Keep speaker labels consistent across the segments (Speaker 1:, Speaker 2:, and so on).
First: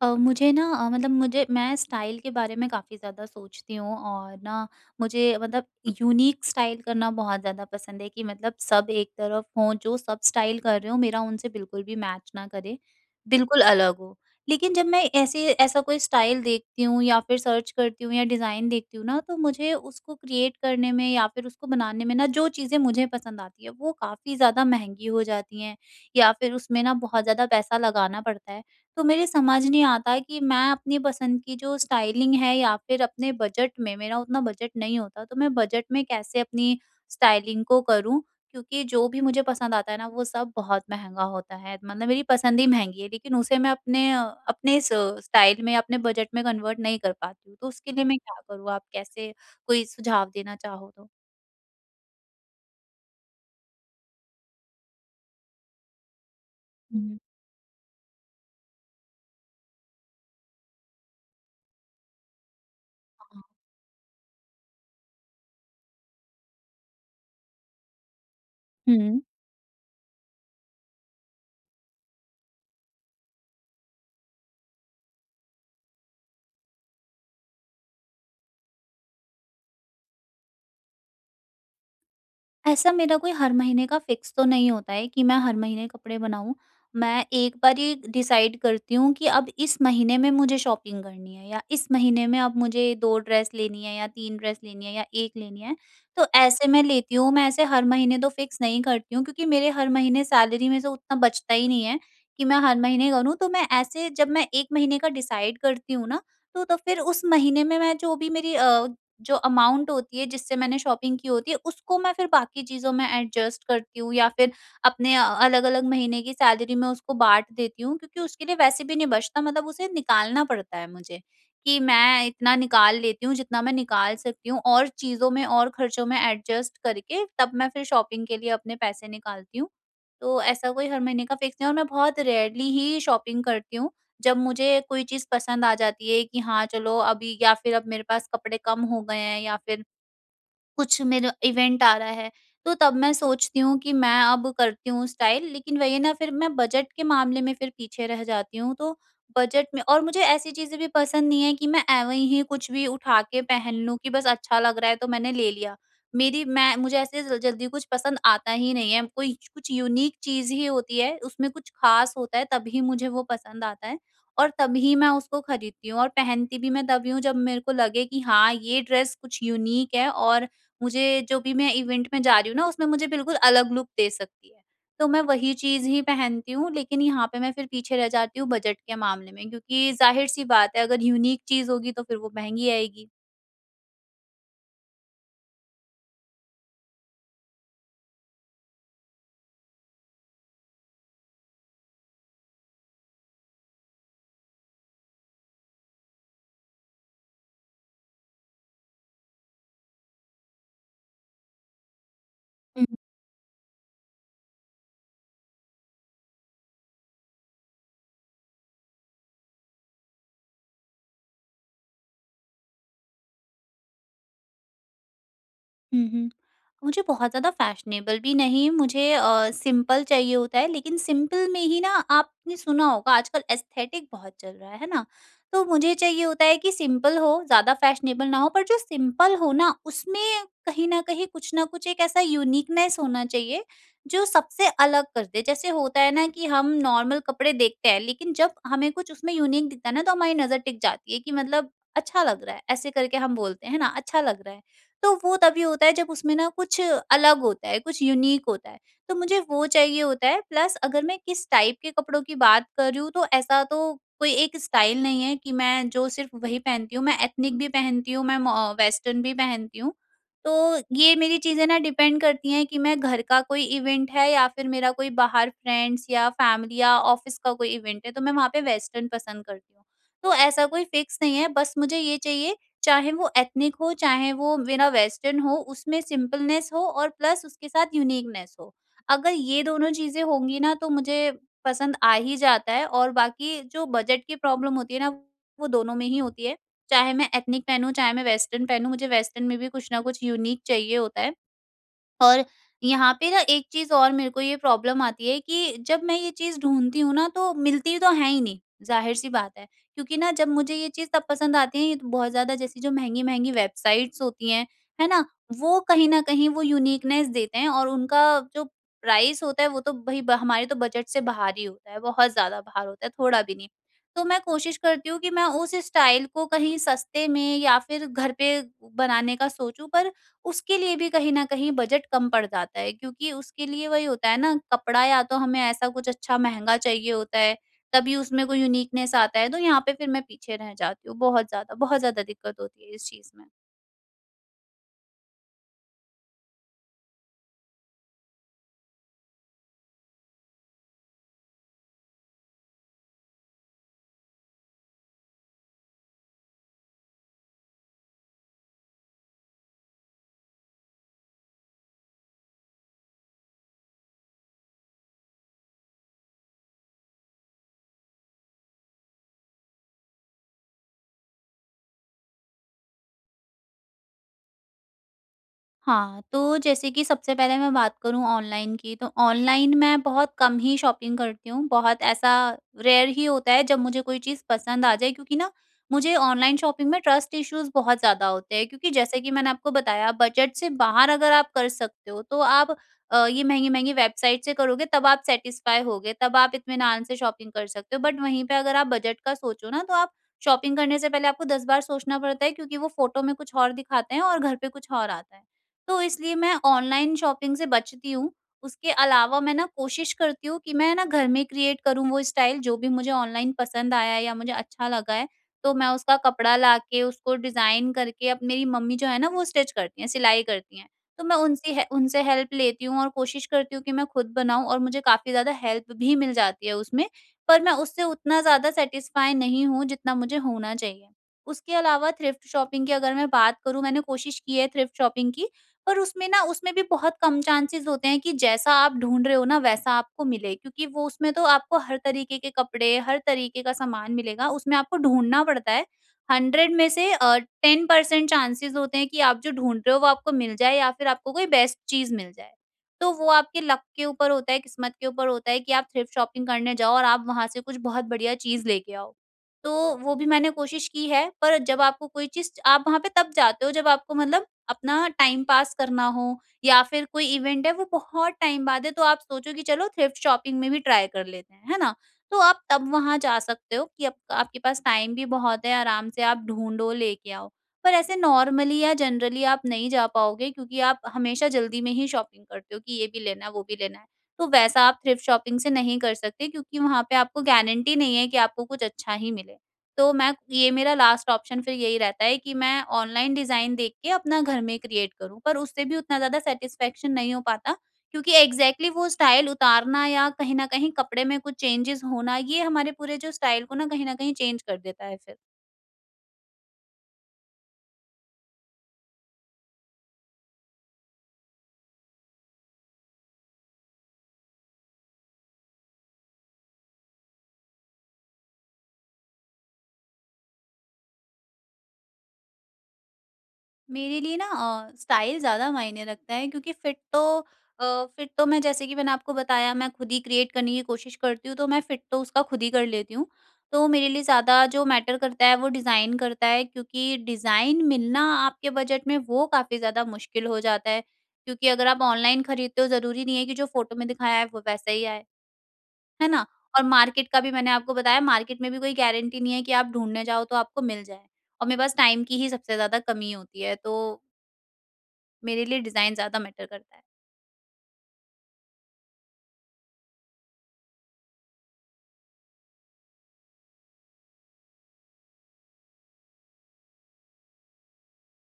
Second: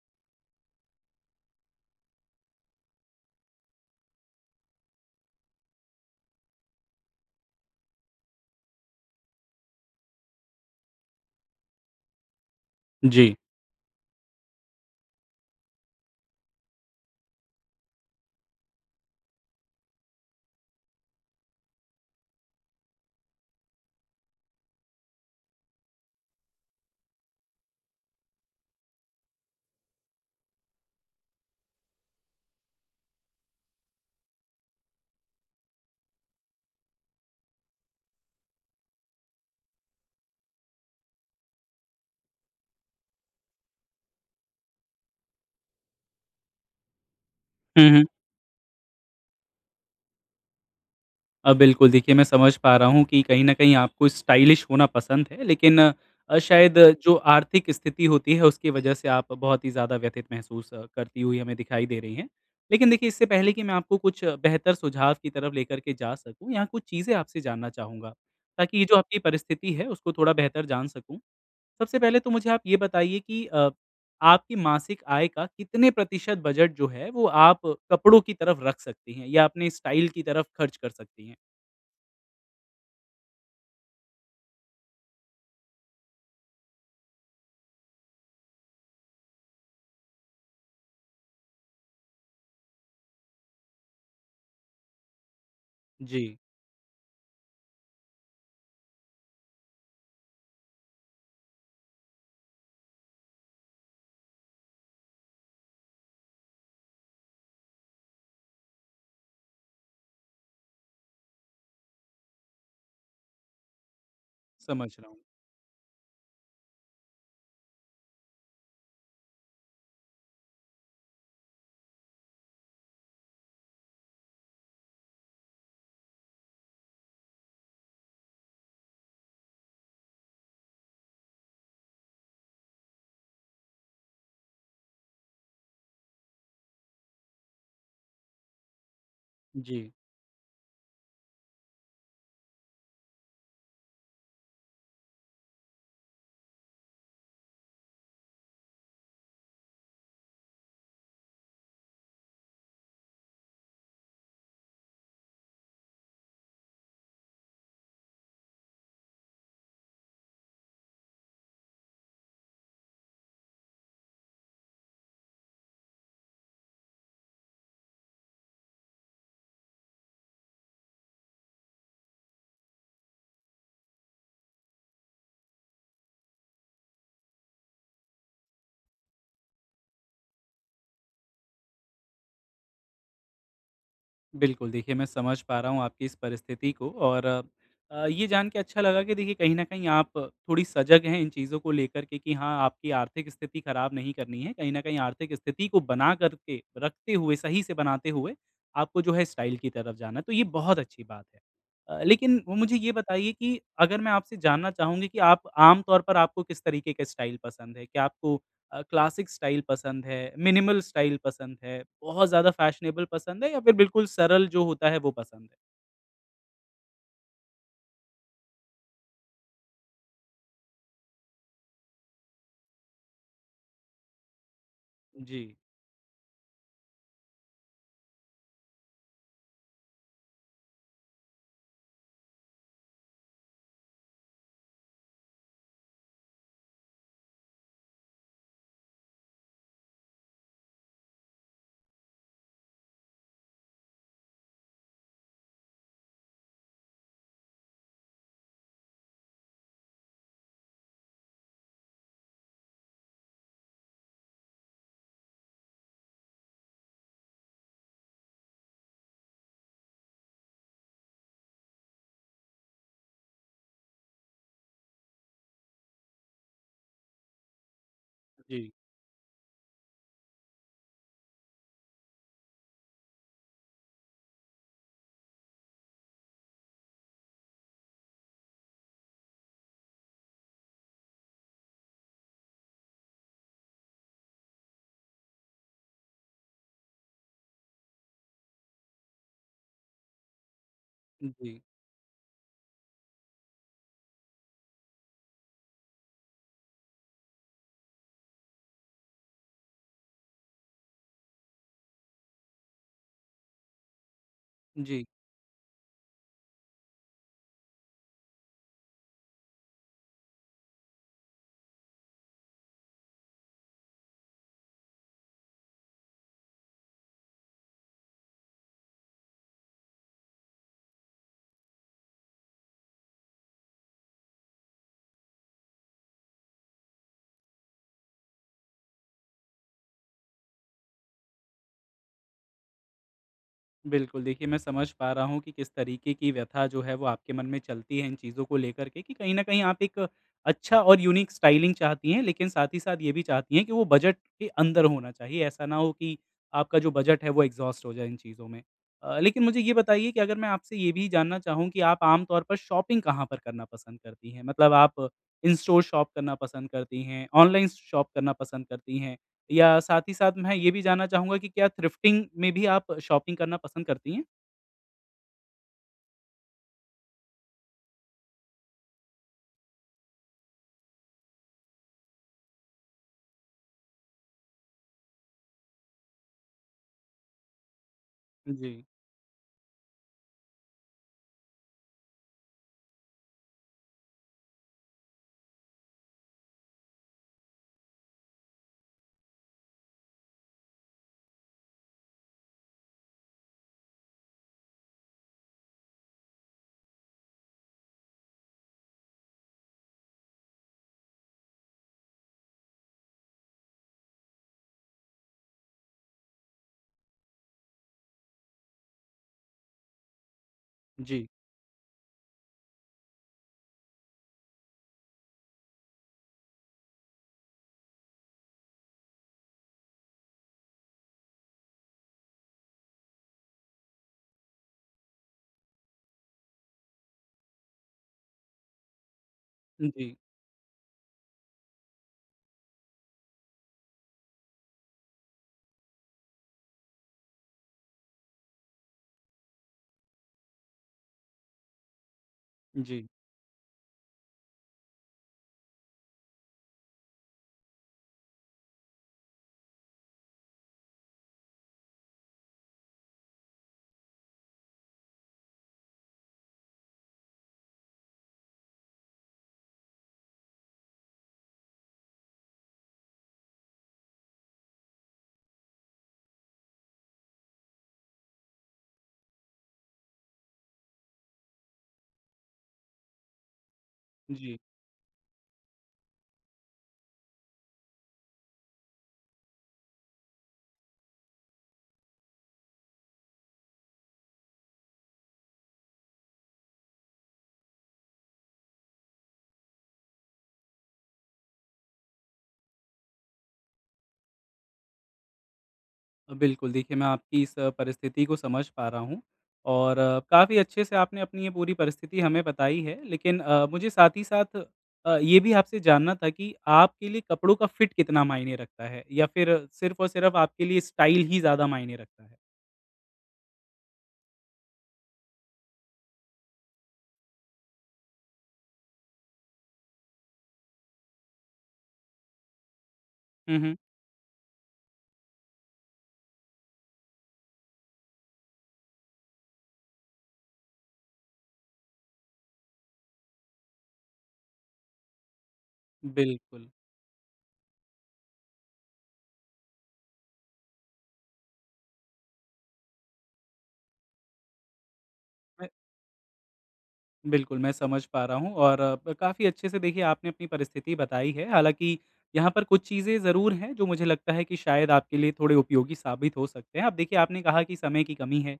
Speaker 1: मुझे ना मतलब मुझे मैं स्टाइल के बारे में काफ़ी ज़्यादा सोचती हूँ और ना मुझे मतलब यूनिक स्टाइल करना बहुत ज़्यादा पसंद है कि मतलब सब एक तरफ हों, जो सब स्टाइल कर रहे हो मेरा उनसे बिल्कुल भी मैच ना करे,
Speaker 2: जी।
Speaker 1: बिल्कुल अलग हो। लेकिन जब मैं ऐसे ऐसा कोई स्टाइल देखती हूँ या फिर सर्च करती हूँ या डिज़ाइन देखती हूँ ना, तो मुझे उसको क्रिएट करने में या फिर उसको बनाने में ना, जो चीज़ें मुझे पसंद आती है वो काफ़ी ज़्यादा महंगी हो जाती हैं या फिर उसमें ना बहुत ज़्यादा पैसा लगाना पड़ता है। तो मेरे समझ नहीं आता कि मैं अपनी पसंद की जो स्टाइलिंग है या फिर अपने बजट में, मेरा उतना बजट नहीं होता, तो मैं बजट में कैसे अपनी स्टाइलिंग को करूं, क्योंकि जो भी मुझे पसंद आता है ना वो सब बहुत महंगा होता है। मतलब मेरी पसंद ही महंगी है लेकिन उसे मैं अपने स्टाइल में अपने बजट में कन्वर्ट नहीं कर पाती हूँ, तो
Speaker 2: हुँ,
Speaker 1: उसके
Speaker 2: हुँ।
Speaker 1: लिए मैं क्या करूँ? आप कैसे कोई सुझाव देना चाहो तो।
Speaker 2: बिल्कुल, देखिए मैं समझ पा रहा हूँ कि कहीं न कहीं आपको स्टाइलिश होना पसंद है, लेकिन शायद जो
Speaker 1: हम्म।
Speaker 2: आर्थिक स्थिति होती है उसकी वजह से आप बहुत ही ज़्यादा व्यथित महसूस करती हुई हमें दिखाई दे रही हैं। लेकिन देखिए इससे पहले कि मैं आपको कुछ बेहतर सुझाव की तरफ लेकर के जा सकूँ, यहाँ कुछ चीज़ें आपसे जानना चाहूँगा, ताकि ये जो आपकी
Speaker 1: हम्म।
Speaker 2: परिस्थिति है उसको थोड़ा बेहतर जान सकूँ। सबसे पहले तो मुझे आप ये बताइए कि आपकी मासिक आय का कितने प्रतिशत बजट जो है वो आप कपड़ों की तरफ रख सकती हैं या अपने स्टाइल की तरफ खर्च कर सकती हैं?
Speaker 1: ऐसा मेरा कोई हर महीने का फिक्स तो नहीं होता है कि मैं हर महीने कपड़े बनाऊँ। मैं एक बार ये डिसाइड करती हूँ कि अब इस महीने में मुझे शॉपिंग करनी है या इस महीने में अब मुझे 2 ड्रेस लेनी है या 3 ड्रेस लेनी है या 1 लेनी है। तो
Speaker 2: जी,
Speaker 1: ऐसे मैं लेती हूँ, मैं ऐसे हर महीने तो फिक्स नहीं करती हूँ क्योंकि मेरे हर महीने सैलरी में से उतना बचता ही नहीं है कि मैं हर महीने करूँ। तो मैं ऐसे जब मैं 1 महीने का डिसाइड करती हूँ ना, तो फिर उस महीने में मैं जो भी मेरी जो अमाउंट होती है जिससे मैंने शॉपिंग की होती है, उसको मैं फिर बाकी चीज़ों में एडजस्ट करती हूँ या फिर
Speaker 2: समझ रहा
Speaker 1: अपने
Speaker 2: हूँ।
Speaker 1: अलग-अलग महीने की सैलरी में उसको बाँट देती हूँ, क्योंकि उसके लिए वैसे भी नहीं बचता। मतलब उसे निकालना पड़ता है मुझे, कि मैं इतना निकाल लेती हूँ जितना मैं निकाल सकती हूँ और चीज़ों में और खर्चों में एडजस्ट करके, तब मैं फिर शॉपिंग के लिए अपने पैसे निकालती हूँ। तो ऐसा कोई हर महीने का फिक्स नहीं है और मैं बहुत रेयरली ही शॉपिंग करती हूँ। जब मुझे कोई चीज़ पसंद आ जाती है कि हाँ, चलो अभी, या फिर अब मेरे पास कपड़े कम हो गए हैं या फिर
Speaker 2: जी,
Speaker 1: कुछ मेरा इवेंट आ रहा है, तो तब मैं सोचती हूँ कि मैं अब करती हूँ स्टाइल। लेकिन वही है ना, फिर मैं बजट के मामले में फिर पीछे रह जाती हूँ, तो बजट में। और मुझे ऐसी चीज़ें भी पसंद नहीं है कि मैं एवं ही कुछ भी उठा के पहन लूँ कि बस अच्छा लग रहा है तो मैंने ले लिया। मेरी मैं मुझे ऐसे ज जल्दी कुछ पसंद आता ही नहीं है, कोई कुछ यूनिक चीज़ ही होती है, उसमें कुछ ख़ास होता है तभी मुझे वो पसंद आता है और तभी मैं उसको खरीदती हूँ और पहनती भी मैं तभी हूँ जब मेरे को लगे कि हाँ, ये ड्रेस कुछ यूनिक है और मुझे जो भी मैं इवेंट में जा रही हूँ ना, उसमें मुझे बिल्कुल अलग लुक दे सकती है। तो मैं वही चीज़ ही पहनती हूँ लेकिन यहाँ पे मैं फिर पीछे रह जाती हूँ बजट के मामले में, क्योंकि ज़ाहिर-सी बात है, अगर यूनिक चीज़ होगी तो फिर वो महँगी आएगी।
Speaker 2: बिल्कुल देखिए मैं समझ पा रहा हूँ आपकी इस परिस्थिति को और ये जान के अच्छा लगा कि देखिए कहीं न कहीं आप थोड़ी सजग हैं इन चीज़ों को लेकर के कि हाँ, आपकी आर्थिक स्थिति खराब नहीं करनी है। कहीं न कहीं आर्थिक स्थिति को बना कर के रखते हुए, सही से बनाते हुए आपको जो है स्टाइल की तरफ जाना है, तो ये बहुत अच्छी बात है। लेकिन वो मुझे
Speaker 1: हुँ,
Speaker 2: ये बताइए कि अगर मैं आपसे जानना चाहूँगी कि आप आम तौर पर आपको किस तरीके का स्टाइल पसंद है? क्या आपको क्लासिक स्टाइल पसंद है, मिनिमल स्टाइल पसंद है, बहुत ज़्यादा फैशनेबल पसंद है या फिर बिल्कुल सरल जो होता है वो पसंद है?
Speaker 1: हुँ, हुँ। मुझे बहुत ज़्यादा फैशनेबल भी नहीं, मुझे सिंपल चाहिए होता है, लेकिन सिंपल में ही ना आपने सुना होगा आजकल एस्थेटिक बहुत चल रहा है ना?
Speaker 2: जी,
Speaker 1: तो मुझे चाहिए होता है कि सिंपल हो, ज़्यादा फैशनेबल ना हो, पर जो सिंपल हो ना उसमें कहीं न कहीं कुछ ना कुछ एक ऐसा यूनिकनेस होना चाहिए, जो सबसे अलग कर दे। जैसे होता है ना कि हम नॉर्मल कपड़े देखते हैं लेकिन जब हमें कुछ उसमें यूनिक दिखता है ना तो हमारी नज़र टिक जाती है, कि मतलब अच्छा लग रहा है, ऐसे करके हम बोलते हैं, है ना? अच्छा लग रहा है। तो वो तभी होता है जब उसमें ना कुछ अलग होता है, कुछ यूनिक होता है, तो मुझे वो चाहिए होता है। प्लस अगर मैं किस टाइप के कपड़ों की बात कर रही हूँ तो ऐसा तो कोई एक स्टाइल नहीं है कि मैं जो सिर्फ़ वही पहनती हूँ, मैं एथनिक भी पहनती हूँ, मैं मॉ वेस्टर्न भी पहनती हूँ। तो ये मेरी चीज़ें ना डिपेंड करती हैं कि मैं घर का कोई इवेंट है या फिर मेरा कोई बाहर फ्रेंड्स या फैमिली या ऑफ़िस का कोई इवेंट है, तो मैं वहाँ पे
Speaker 2: जी,
Speaker 1: वेस्टर्न पसंद करती हूँ। तो ऐसा कोई फ़िक्स नहीं है, बस मुझे ये चाहिए, चाहे वो एथनिक हो, चाहे वो मेरा वेस्टर्न हो, उसमें सिंपलनेस हो और प्लस उसके साथ यूनिकनेस हो। अगर ये दोनों चीज़ें होंगी ना तो मुझे पसंद आ ही जाता है। और बाकी जो बजट की प्रॉब्लम होती है ना, वो दोनों में ही होती है। चाहे मैं एथनिक पहनूँ, चाहे मैं वेस्टर्न पहनूँ, मुझे वेस्टर्न में भी कुछ ना कुछ यूनिक चाहिए होता है।
Speaker 2: जी,
Speaker 1: और यहाँ पे ना एक चीज़ और मेरे को ये प्रॉब्लम आती है, कि जब मैं ये चीज़ ढूँढती हूँ ना, तो मिलती तो है ही नहीं, ज़ाहिर-सी बात है। क्योंकि ना, जब मुझे ये चीज़ तब पसंद आती है, ये तो बहुत ज़्यादा जैसी जो महँगी-महँगी वेबसाइट्स होती हैं,
Speaker 2: जी।
Speaker 1: है ना? वो कहीं न कहीं वो यूनिकनेस देते हैं और उनका जो प्राइस होता है वो तो भई ब हमारे तो बजट से बाहर ही होता है, बहुत ज़्यादा बाहर होता है, थोड़ा भी नहीं। तो मैं कोशिश करती हूँ कि मैं उस स्टाइल को कहीं सस्ते में या फिर घर पे बनाने का सोचूँ, पर उसके लिए भी कहीं न कहीं बजट कम पड़ जाता है, क्योंकि उसके लिए वही होता है ना, कपड़ा या तो हमें ऐसा कुछ अच्छा महँगा चाहिए होता है, तभी उसमें कोई यूनिकनेस आता है। तो यहाँ पे फिर मैं पीछे रह जाती हूँ बहुत ज़्यादा दिक्कत होती है इस चीज़ में।
Speaker 2: बिल्कुल, देखिए मैं समझ पा रहा हूँ कि किस तरीके की व्यथा जो है वो आपके मन में चलती है इन चीज़ों को लेकर के कि कहीं न कहीं आप एक अच्छा और यूनिक स्टाइलिंग चाहती हैं, लेकिन साथ ही साथ ये भी चाहती हैं कि वो बजट के अंदर होना चाहिए, ऐसा ना हो कि आपका जो बजट है वो एग्ज़ॉस्ट हो जाए इन चीज़ों में। लेकिन मुझे ये बताइए कि अगर मैं आपसे ये भी जानना चाहूँ कि आप आम तौर पर शॉपिंग कहाँ पर करना पसंद करती हैं? मतलब आप इन स्टोर शॉप करना पसंद करती हैं, ऑनलाइन शॉप करना पसंद करती हैं? या साथ ही साथ मैं ये भी जानना चाहूँगा कि क्या थ्रिफ्टिंग में भी आप शॉपिंग करना पसंद करती हैं?
Speaker 1: हाँ, तो जैसे कि सबसे पहले मैं बात करूँ ऑनलाइन की, तो ऑनलाइन मैं बहुत कम ही शॉपिंग करती हूँ। बहुत ऐसा रेयर ही होता है जब मुझे कोई चीज़ पसंद आ जाए, क्योंकि ना मुझे ऑनलाइन शॉपिंग में ट्रस्ट इश्यूज़ बहुत ज़्यादा होते हैं,
Speaker 2: जी,
Speaker 1: क्योंकि जैसे कि मैंने आपको बताया, बजट से बाहर अगर आप कर सकते हो तो आप ये महँगी-महँगी वेबसाइट से करोगे तब आप सैटिस्फ़ाई होगे, तब आप इत्मीनान से शॉपिंग कर सकते हो। बट वहीं पे अगर आप बजट का सोचो ना तो आप शॉपिंग करने से पहले आपको 10 बार सोचना पड़ता है, क्योंकि वो फ़ोटो में कुछ और दिखाते हैं और घर पे कुछ और आता है। तो इसलिए मैं ऑनलाइन शॉपिंग से बचती हूँ। उसके अलावा मैं ना कोशिश करती हूँ कि मैं ना घर में क्रिएट करूँ वो स्टाइल जो भी मुझे ऑनलाइन पसंद आया है या मुझे अच्छा लगा है, तो मैं उसका कपड़ा लाके उसको डिज़ाइन करके, अब मेरी मम्मी जो है ना वो स्टिच करती हैं, सिलाई करती हैं। तो
Speaker 2: जी,
Speaker 1: मैं उनसे हेल्प लेती हूँ और कोशिश करती हूँ कि मैं खुद बनाऊँ और मुझे काफ़ी ज़्यादा हेल्प भी मिल जाती है उसमें, पर मैं उससे उतना ज़्यादा सैटिस्फाई नहीं हूँ जितना मुझे होना चाहिए। उसके अलावा थ्रिफ्ट शॉपिंग की अगर मैं बात करूँ, मैंने कोशिश की है थ्रिफ्ट शॉपिंग की, पर उसमें ना, उसमें भी बहुत कम चांसेस होते हैं कि जैसा आप ढूँढ रहे हो ना वैसा
Speaker 2: जी,
Speaker 1: आपको मिले, क्योंकि वो उसमें तो आपको हर तरीके के कपड़े, हर तरीके का सामान मिलेगा, उसमें आपको ढूँढना पड़ता है। 100 में से 10% चांसेस होते हैं कि आप जो ढूँढ रहे हो वो आपको मिल जाए या फिर आपको कोई बेस्ट चीज़ मिल जाए।
Speaker 2: जी,
Speaker 1: तो वो आपके लक के ऊपर होता है, किस्मत के ऊपर होता है, कि आप थ्रिफ्ट शॉपिंग करने जाओ और आप वहाँ से कुछ बहुत बढ़िया चीज़ लेके आओ। तो वो भी मैंने कोशिश की है, पर जब आपको कोई चीज़, आप वहाँ पे तब जाते हो जब आपको मतलब अपना टाइम पास करना हो या फिर कोई इवेंट है वो बहुत टाइम बाद है, तो आप सोचो कि चलो थ्रिफ्ट शॉपिंग में भी ट्राई कर लेते हैं, है ना? तो आप तब वहाँ जा सकते हो कि अब आपके पास टाइम भी बहुत है, आराम से आप ढूँढो, लेके आओ। पर ऐसे नॉर्मली या जनरली आप नहीं जा पाओगे क्योंकि आप हमेशा जल्दी में ही शॉपिंग करते हो कि ये भी लेना है, वो भी लेना है। तो
Speaker 2: जी।
Speaker 1: वैसा आप थ्रिफ्ट शॉपिंग से नहीं कर सकते क्योंकि वहाँ पे आपको गारंटी नहीं है कि आपको कुछ अच्छा ही मिले। तो मैं ये, मेरा लास्ट ऑप्शन फिर यही रहता है कि मैं ऑनलाइन डिज़ाइन देख के अपना घर में क्रिएट करूँ, पर उससे भी उतना ज़्यादा सैटिस्फैक्शन नहीं हो पाता, क्योंकि एग्ज़ैक्टली वो स्टाइल उतारना या कहीं न कहीं कपड़े में कुछ चेंजेज़ होना, ये हमारे पूरे जो स्टाइल को ना कहीं न कहीं चेंज कर देता है फिर।
Speaker 2: बिल्कुल, देखिए मैं आपकी इस परिस्थिति को समझ पा रहा हूँ और काफ़ी अच्छे से आपने अपनी ये पूरी परिस्थिति हमें बताई है। लेकिन मुझे साथ ही साथ ये भी आपसे जानना था कि आपके लिए कपड़ों का फिट कितना मायने रखता है? या फिर सिर्फ़ और सिर्फ़ आपके लिए स्टाइल ही ज़्यादा मायने रखता है?
Speaker 1: मेरे लिए ना स्टाइल ज़्यादा मायने रखता है, क्योंकि फिट तो अ, फिट तो मैं, जैसे कि मैंने आपको बताया, मैं खुद ही क्रिएट करने की कोशिश करती हूँ, तो मैं फिट तो उसका खुद ही कर लेती हूँ।
Speaker 2: हुँ, हुँ।
Speaker 1: तो मेरे लिए ज़्यादा जो मैटर करता है वो डिज़ाइन करता है, क्योंकि डिज़ाइन मिलना आपके बजट में, वो काफ़ी ज़्यादा मुश्किल हो जाता है। क्योंकि अगर आप ऑनलाइन खरीदते हो ज़रूरी नहीं है कि जो फ़ोटो में दिखाया है वो वैसा ही आए, है ना?
Speaker 2: बिल्कुल।
Speaker 1: और मार्केट का भी, मैंने आपको बताया, मार्केट में भी कोई गारंटी नहीं है कि आप ढूँढने जाओ तो आपको मिल जाए। और मेरे पास टाइम की ही सबसे ज़्यादा कमी होती है, तो मेरे
Speaker 2: मैं
Speaker 1: लिए डिज़ाइन ज़्यादा मैटर करता है।
Speaker 2: बिल्कुल, मैं समझ पा रहा हूँ और ब काफ़ी अच्छे से देखिए आपने अपनी परिस्थिति बताई है। हालाँकि यहाँ पर कुछ चीज़ें ज़रूर हैं जो मुझे लगता है कि शायद आपके लिए थोड़े उपयोगी साबित हो सकते हैं। अब देखिए आपने कहा कि समय की कमी है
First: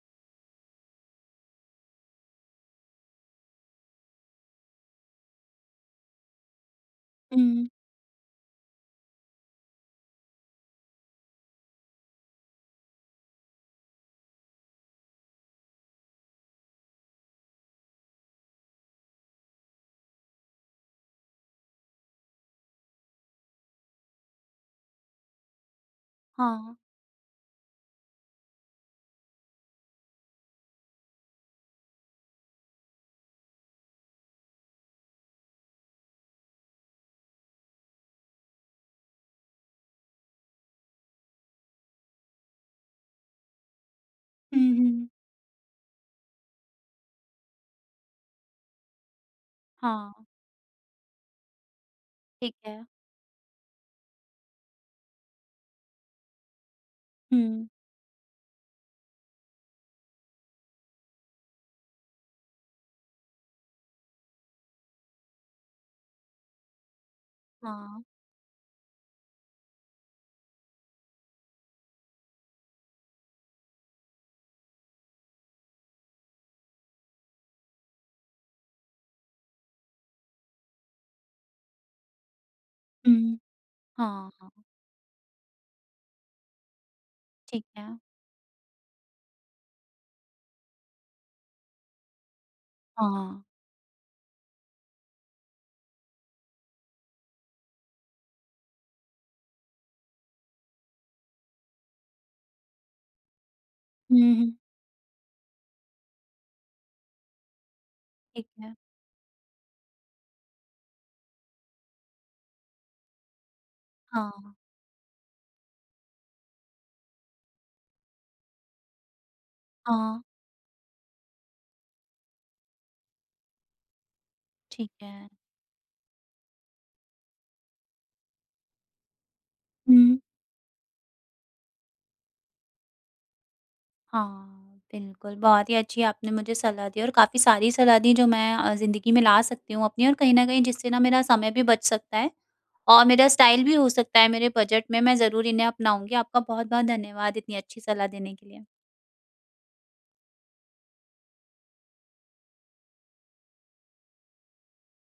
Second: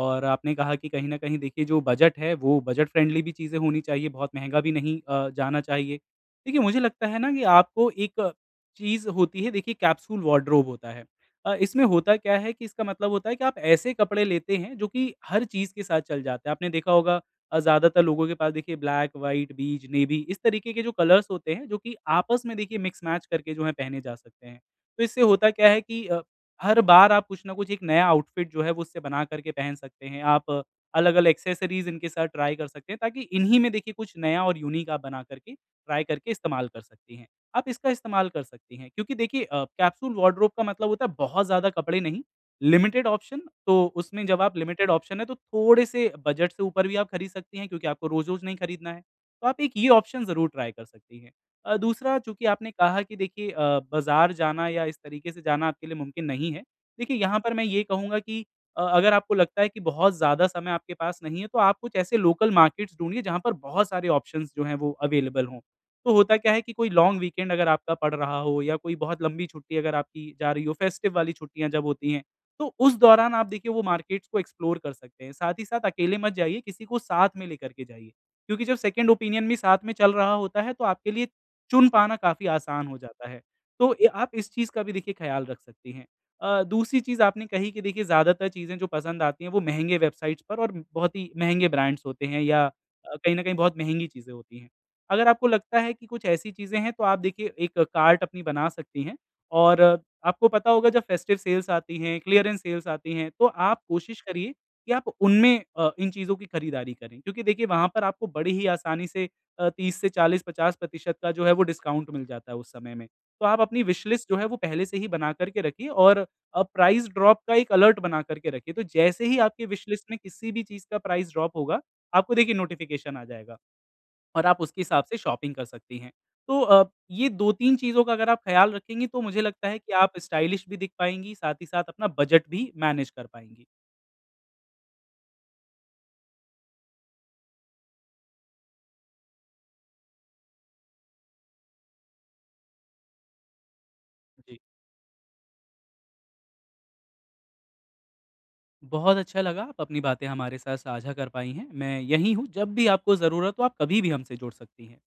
Speaker 2: और आपने कहा कि कहीं न कहीं देखिए जो बजट है वो बजट फ्रेंडली भी चीज़ें होनी चाहिए, बहुत महँगा भी नहीं जाना चाहिए। देखिए मुझे लगता है ना कि
Speaker 1: हुँ।
Speaker 2: आपको एक चीज़ होती है देखिए कैप्सूल वार्डरोब होता है। इसमें होता क्या है कि इसका मतलब होता है कि आप ऐसे कपड़े लेते हैं जो कि हर चीज़ के साथ चल जाते हैं। आपने देखा होगा ज़्यादातर लोगों के पास देखिए ब्लैक, व्हाइट, बीज, नेवी इस तरीके के जो कलर्स होते हैं, जो कि आपस में देखिए मिक्स मैच करके जो है पहने जा सकते हैं। तो इससे होता क्या है कि
Speaker 1: हाँ।
Speaker 2: हर बार आप कुछ न कुछ एक नया आउटफिट जो है वो उससे बना करके पहन सकते हैं। आप अलग-अलग एक्सेसरीज़ इनके साथ ट्राई कर सकते हैं ताकि इन्हीं में देखिए कुछ नया और यूनिक आप बना करके, ट्राई करके इस्तेमाल कर सकती हैं। आप इसका इस्तेमाल कर सकती हैं क्योंकि देखिए कैप्सूल वार्डरोब का मतलब होता है बहुत ज़्यादा कपड़े नहीं, लिमिटेड ऑप्शन, तो उसमें जब आप
Speaker 1: हुँ,
Speaker 2: लिमिटेड
Speaker 1: हुँ।
Speaker 2: ऑप्शन है तो थोड़े से बजट से ऊपर भी आप खरीद सकती हैं क्योंकि आपको रोज़-रोज़ नहीं खरीदना है। तो आप एक ये ऑप्शन
Speaker 1: हाँ,
Speaker 2: ज़रूर ट्राई कर सकती हैं। दूसरा, चूँकि
Speaker 1: ठीक
Speaker 2: आपने
Speaker 1: है।
Speaker 2: कहा कि देखिए बाज़ार जाना या इस तरीके से जाना आपके लिए मुमकिन नहीं है। देखिए यहाँ पर मैं
Speaker 1: हुँ।
Speaker 2: ये कहूँगा कि अगर आपको लगता है कि बहुत ज़्यादा समय आपके पास नहीं है तो आप कुछ ऐसे लोकल मार्केट्स ढूँढिए जहाँ पर बहुत सारे ऑप्शंस जो हैं वो अवेलेबल हों। तो होता क्या है कि कोई लॉन्ग वीकेंड अगर आपका
Speaker 1: हाँ।
Speaker 2: पड़ रहा हो या कोई बहुत लंबी छुट्टी अगर आपकी जा रही हो, फेस्टिव वाली छुट्टियाँ जब होती हैं तो उस दौरान आप देखिए वो मार्केट्स को एक्सप्लोर कर सकते हैं। साथ ही साथ अकेले मत जाइए, किसी को साथ में लेकर के जाइए। क्योंकि जब सेकंड ओपिनियन भी साथ में चल रहा होता है, तो आपके लिए चुन पाना काफ़ी आसान हो जाता
Speaker 1: हुँ।
Speaker 2: है। तो ए आप
Speaker 1: हाँ,
Speaker 2: इस
Speaker 1: हाँ,
Speaker 2: चीज़ का भी देखिए ख़्याल रख सकती हैं। दूसरी चीज़ आपने
Speaker 1: ठीक
Speaker 2: कही कि
Speaker 1: है।
Speaker 2: देखिए ज़्यादातर चीज़ें जो पसंद आती हैं, वो महँगे वेबसाइट्स पर और बहुत ही महँगे ब्रांड्स होते हैं या कहीं न
Speaker 1: हाँ।
Speaker 2: कहीं बहुत महँगी चीज़ें होती हैं। अगर आपको लगता है कि कुछ ऐसी चीज़ें हैं, तो आप देखिए एक कार्ट अपनी बना सकती हैं और आपको पता होगा जब फेस्टिव सेल्स आती हैं, क्लीयरेंस सेल्स आती हैं, तो आप कोशिश
Speaker 1: हुँ,
Speaker 2: करिए
Speaker 1: हुँ।
Speaker 2: कि आप उनमें इन चीज़ों की खरीदारी करें। क्योंकि देखिए वहाँ पर आपको
Speaker 1: ठीक
Speaker 2: बड़ी ही
Speaker 1: है।
Speaker 2: आसानी से 30 से 40-50% का जो है वो डिस्काउंट मिल जाता है उस समय में। तो आप अपनी विश लिस्ट
Speaker 1: हाँ,
Speaker 2: जो है वो पहले से ही बना कर के रखिए और प्राइस ड्रॉप का एक अलर्ट बना कर के रखिए। तो जैसे ही आपकी विश लिस्ट में
Speaker 1: हाँ,
Speaker 2: किसी भी चीज़ का प्राइस ड्रॉप होगा, आपको देखिए नोटिफ़िकेशन आ जाएगा। और आप उसके
Speaker 1: ठीक
Speaker 2: हिसाब
Speaker 1: है।
Speaker 2: से शॉपिंग कर सकती हैं। तो ये 2-3 चीज़ों का अगर आप ख़्याल रखेंगी तो मुझे लगता है कि आप
Speaker 1: हुँ।
Speaker 2: स्टाइलिश भी दिख पाएँगी, साथ ही साथ अपना बजट भी मैनेज कर पाएँगी।
Speaker 1: हाँ, बिल्कुल, बहुत ही अच्छी आपने मुझे सलाह दी और काफ़ी सारी सलाह दी जो मैं ज़िंदगी में ला सकती हूँ अपनी, और कहीं न कहीं जिससे ना मेरा समय भी बच सकता है और मेरा स्टाइल भी हो सकता है मेरे
Speaker 2: जी।
Speaker 1: बजट में। मैं ज़रूर इन्हें अपनाऊँगी। आपका बहुत-बहुत धन्यवाद इतनी अच्छी सलाह देने के लिए।
Speaker 2: बहुत अच्छा लगा आप अपनी बातें हमारे साथ साझा कर पाई हैं। मैं यहीं हूँ, जब भी आपको ज़रूरत हो आप कभी भी हमसे जुड़ सकती हैं।